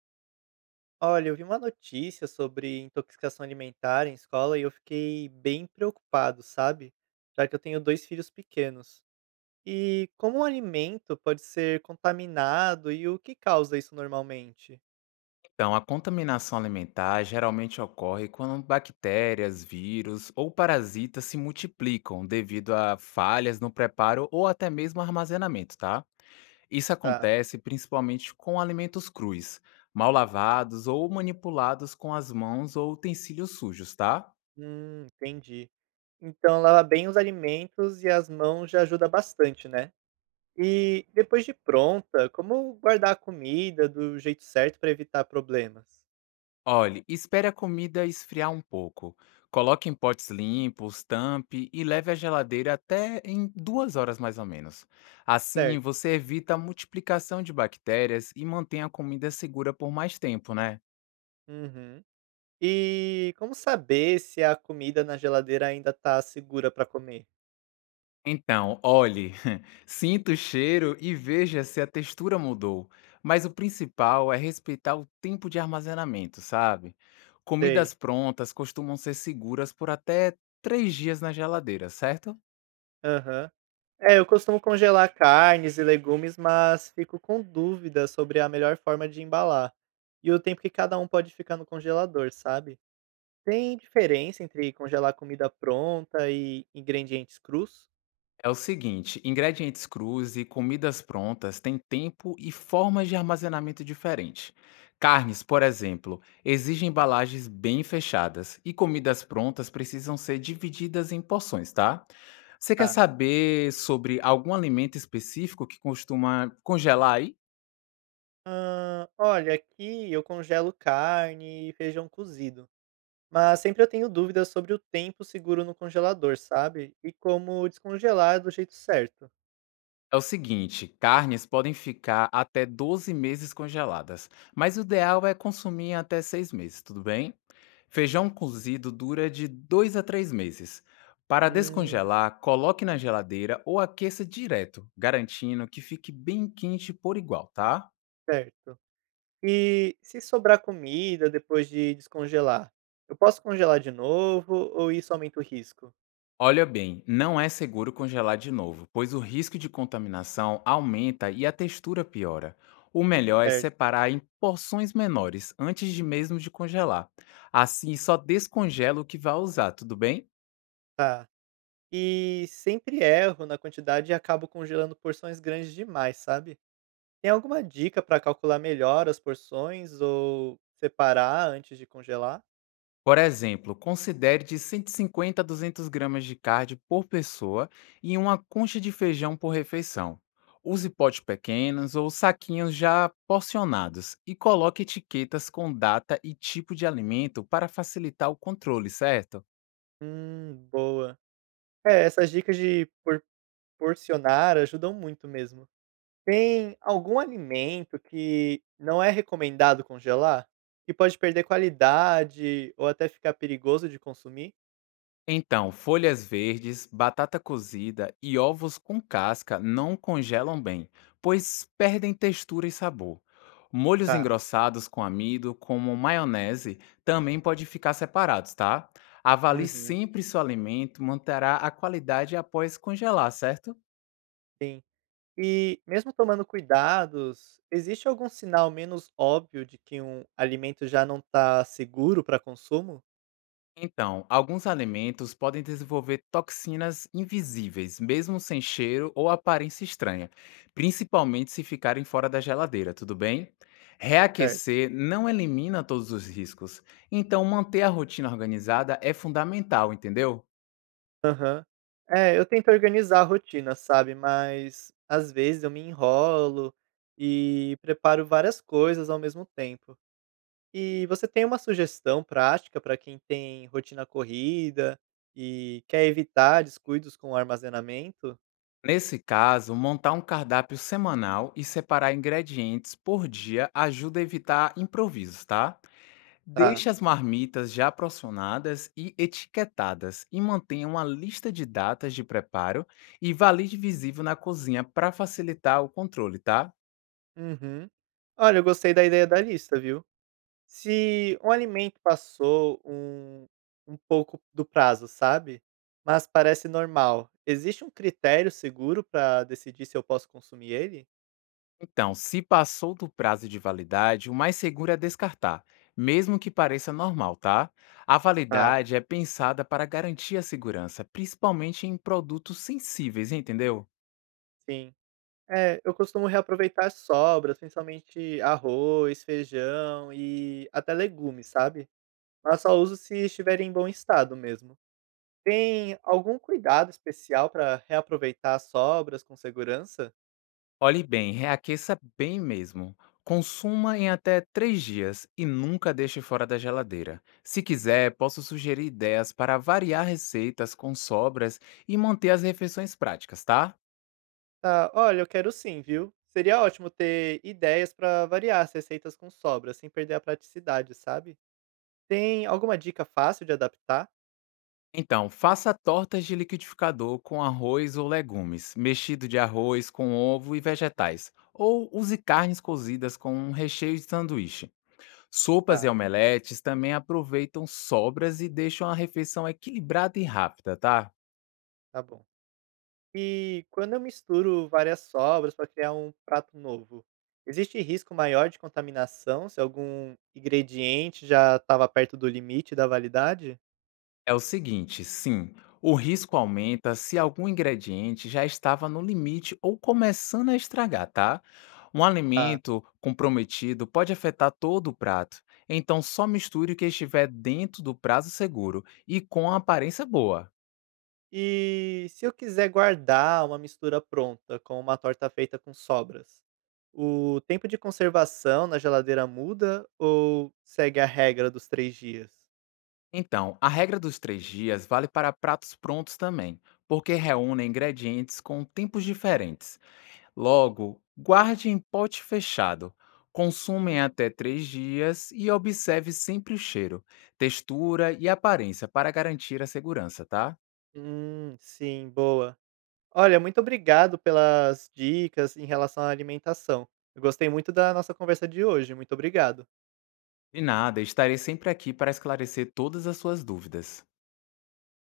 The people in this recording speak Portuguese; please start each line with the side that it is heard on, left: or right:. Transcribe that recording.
right: Olha, eu vi uma notícia sobre intoxicação alimentar em escola e eu fiquei bem preocupado, sabe? Já que eu tenho dois filhos pequenos. E como um alimento pode ser contaminado e o que causa isso normalmente?
left: Então, a contaminação alimentar geralmente ocorre quando bactérias, vírus ou parasitas se multiplicam devido a falhas no preparo ou até mesmo armazenamento, tá? Isso
right: Tá.
left: acontece principalmente com alimentos crus, mal lavados ou manipulados com as mãos ou utensílios sujos, tá?
right: Entendi. Então, lavar bem os alimentos e as mãos já ajuda bastante, né? E depois de pronta, como guardar a comida do jeito certo para evitar problemas?
left: Olhe, espere a comida esfriar um pouco. Coloque em potes limpos, tampe e leve à geladeira até em 2 horas mais ou menos. Assim,
right: Certo.
left: você evita a multiplicação de bactérias e mantém a comida segura por mais tempo, né?
right: Uhum. E como saber se a comida na geladeira ainda tá segura pra comer?
left: Então, olhe, sinta o cheiro e veja se a textura mudou. Mas o principal é respeitar o tempo de armazenamento, sabe? Comidas
right: Sei.
left: prontas costumam ser seguras por até 3 dias na geladeira, certo?
right: Aham. É, eu costumo congelar carnes e legumes, mas fico com dúvida sobre a melhor forma de embalar. E o tempo que cada um pode ficar no congelador, sabe? Tem diferença entre congelar comida pronta e ingredientes crus?
left: É o seguinte, ingredientes crus e comidas prontas têm tempo e formas de armazenamento diferentes. Carnes, por exemplo, exigem embalagens bem fechadas e comidas prontas precisam ser divididas em porções, tá? Você quer
right: Tá.
left: saber sobre algum alimento específico que costuma congelar aí?
right: Olha, aqui eu congelo carne e feijão cozido. Mas sempre eu tenho dúvidas sobre o tempo seguro no congelador, sabe? E como descongelar do jeito certo.
left: É o seguinte, carnes podem ficar até 12 meses congeladas, mas o ideal é consumir em até 6 meses, tudo bem? Feijão cozido dura de 2 a 3 meses. Para
right: Hum,
left: descongelar, coloque na geladeira ou aqueça direto, garantindo que fique bem quente por igual, tá?
right: Certo. E se sobrar comida depois de descongelar, eu posso congelar de novo ou isso aumenta o risco?
left: Olha bem, não é seguro congelar de novo, pois o risco de contaminação aumenta e a textura piora. O melhor é
right: Certo,
left: separar em porções menores antes de mesmo de congelar. Assim, só descongela o que vai usar, tudo bem?
right: tá. E sempre erro na quantidade e acabo congelando porções grandes demais, sabe? Tem alguma dica para calcular melhor as porções ou separar antes de congelar?
left: Por exemplo, considere de 150 a 200 gramas de carne por pessoa e uma concha de feijão por refeição. Use potes pequenos ou saquinhos já porcionados e coloque etiquetas com data e tipo de alimento para facilitar o controle, certo?
right: Boa. É, essas dicas de porcionar ajudam muito mesmo. Tem algum alimento que não é recomendado congelar? Que pode perder qualidade ou até ficar perigoso de consumir?
left: Então, folhas verdes, batata cozida e ovos com casca não congelam bem, pois perdem textura e sabor. Molhos
right: Tá.
left: engrossados com amido, como maionese, também pode ficar separados, tá? Avalie
right: Uhum.
left: sempre se o alimento manterá a qualidade após congelar, certo?
right: Sim. E mesmo tomando cuidados, existe algum sinal menos óbvio de que um alimento já não está seguro para consumo?
left: Então, alguns alimentos podem desenvolver toxinas invisíveis, mesmo sem cheiro ou aparência estranha, principalmente se ficarem fora da geladeira, tudo bem?
right: Certo.
left: Reaquecer não elimina todos os riscos, então manter a rotina organizada é fundamental, entendeu?
right: Aham. É, eu tento organizar a rotina, sabe? Mas às vezes eu me enrolo e preparo várias coisas ao mesmo tempo. E você tem uma sugestão prática para quem tem rotina corrida e quer evitar descuidos com o armazenamento?
left: Nesse caso, montar um cardápio semanal e separar ingredientes por dia ajuda a evitar improvisos, tá?
right: Tá.
left: Deixe as marmitas já porcionadas e etiquetadas e mantenha uma lista de datas de preparo e valide visível na cozinha para facilitar o controle, tá?
right: Uhum. Olha, eu gostei da ideia da lista, viu? Se um alimento passou um pouco do prazo, sabe? Mas parece normal, existe um critério seguro para decidir se eu posso consumir ele?
left: Então, se passou do prazo de validade, o mais seguro é descartar, mesmo que pareça normal, tá? A
right: Tá,
left: validade é pensada para garantir a segurança, principalmente em produtos sensíveis, entendeu?
right: sim. É, eu costumo reaproveitar sobras, principalmente arroz, feijão e até legumes, sabe? Mas só uso se estiver em bom estado mesmo. Tem algum cuidado especial para reaproveitar as sobras com segurança?
left: Olhe bem, reaqueça bem mesmo. Consuma em até 3 dias e nunca deixe fora da geladeira. Se quiser, posso sugerir ideias para variar receitas com sobras e manter as refeições práticas, tá?
right: Tá, olha, eu quero sim, viu? Seria ótimo ter ideias para variar as receitas com sobras, sem perder a praticidade, sabe? Tem alguma dica fácil de adaptar?
left: Então, faça tortas de liquidificador com arroz ou legumes, mexido de arroz com ovo e vegetais, ou use carnes cozidas com um recheio de sanduíche. Sopas e
right: Tá,
left: omeletes também aproveitam sobras e deixam a refeição equilibrada e rápida, tá?
right: tá bom. E quando eu misturo várias sobras para criar um prato novo, existe risco maior de contaminação se algum ingrediente já estava perto do limite da validade?
left: É o seguinte, sim, o risco aumenta se algum ingrediente já estava no limite ou começando a estragar, tá? Um
right: Tá.
left: alimento comprometido pode afetar todo o prato, então só misture o que estiver dentro do prazo seguro e com a aparência boa.
right: E se eu quiser guardar uma mistura pronta com uma torta feita com sobras, o tempo de conservação na geladeira muda ou segue a regra dos 3 dias?
left: Então, a regra dos 3 dias vale para pratos prontos também, porque reúnem ingredientes com tempos diferentes. Logo, guarde em pote fechado. Consuma em até três dias e observe sempre o cheiro, textura e aparência para garantir a segurança, tá?
right: Sim, boa. Olha, muito obrigado pelas dicas em relação à alimentação. Eu gostei muito da nossa conversa de hoje. Muito obrigado.
left: De nada, estarei sempre aqui para esclarecer todas as suas dúvidas.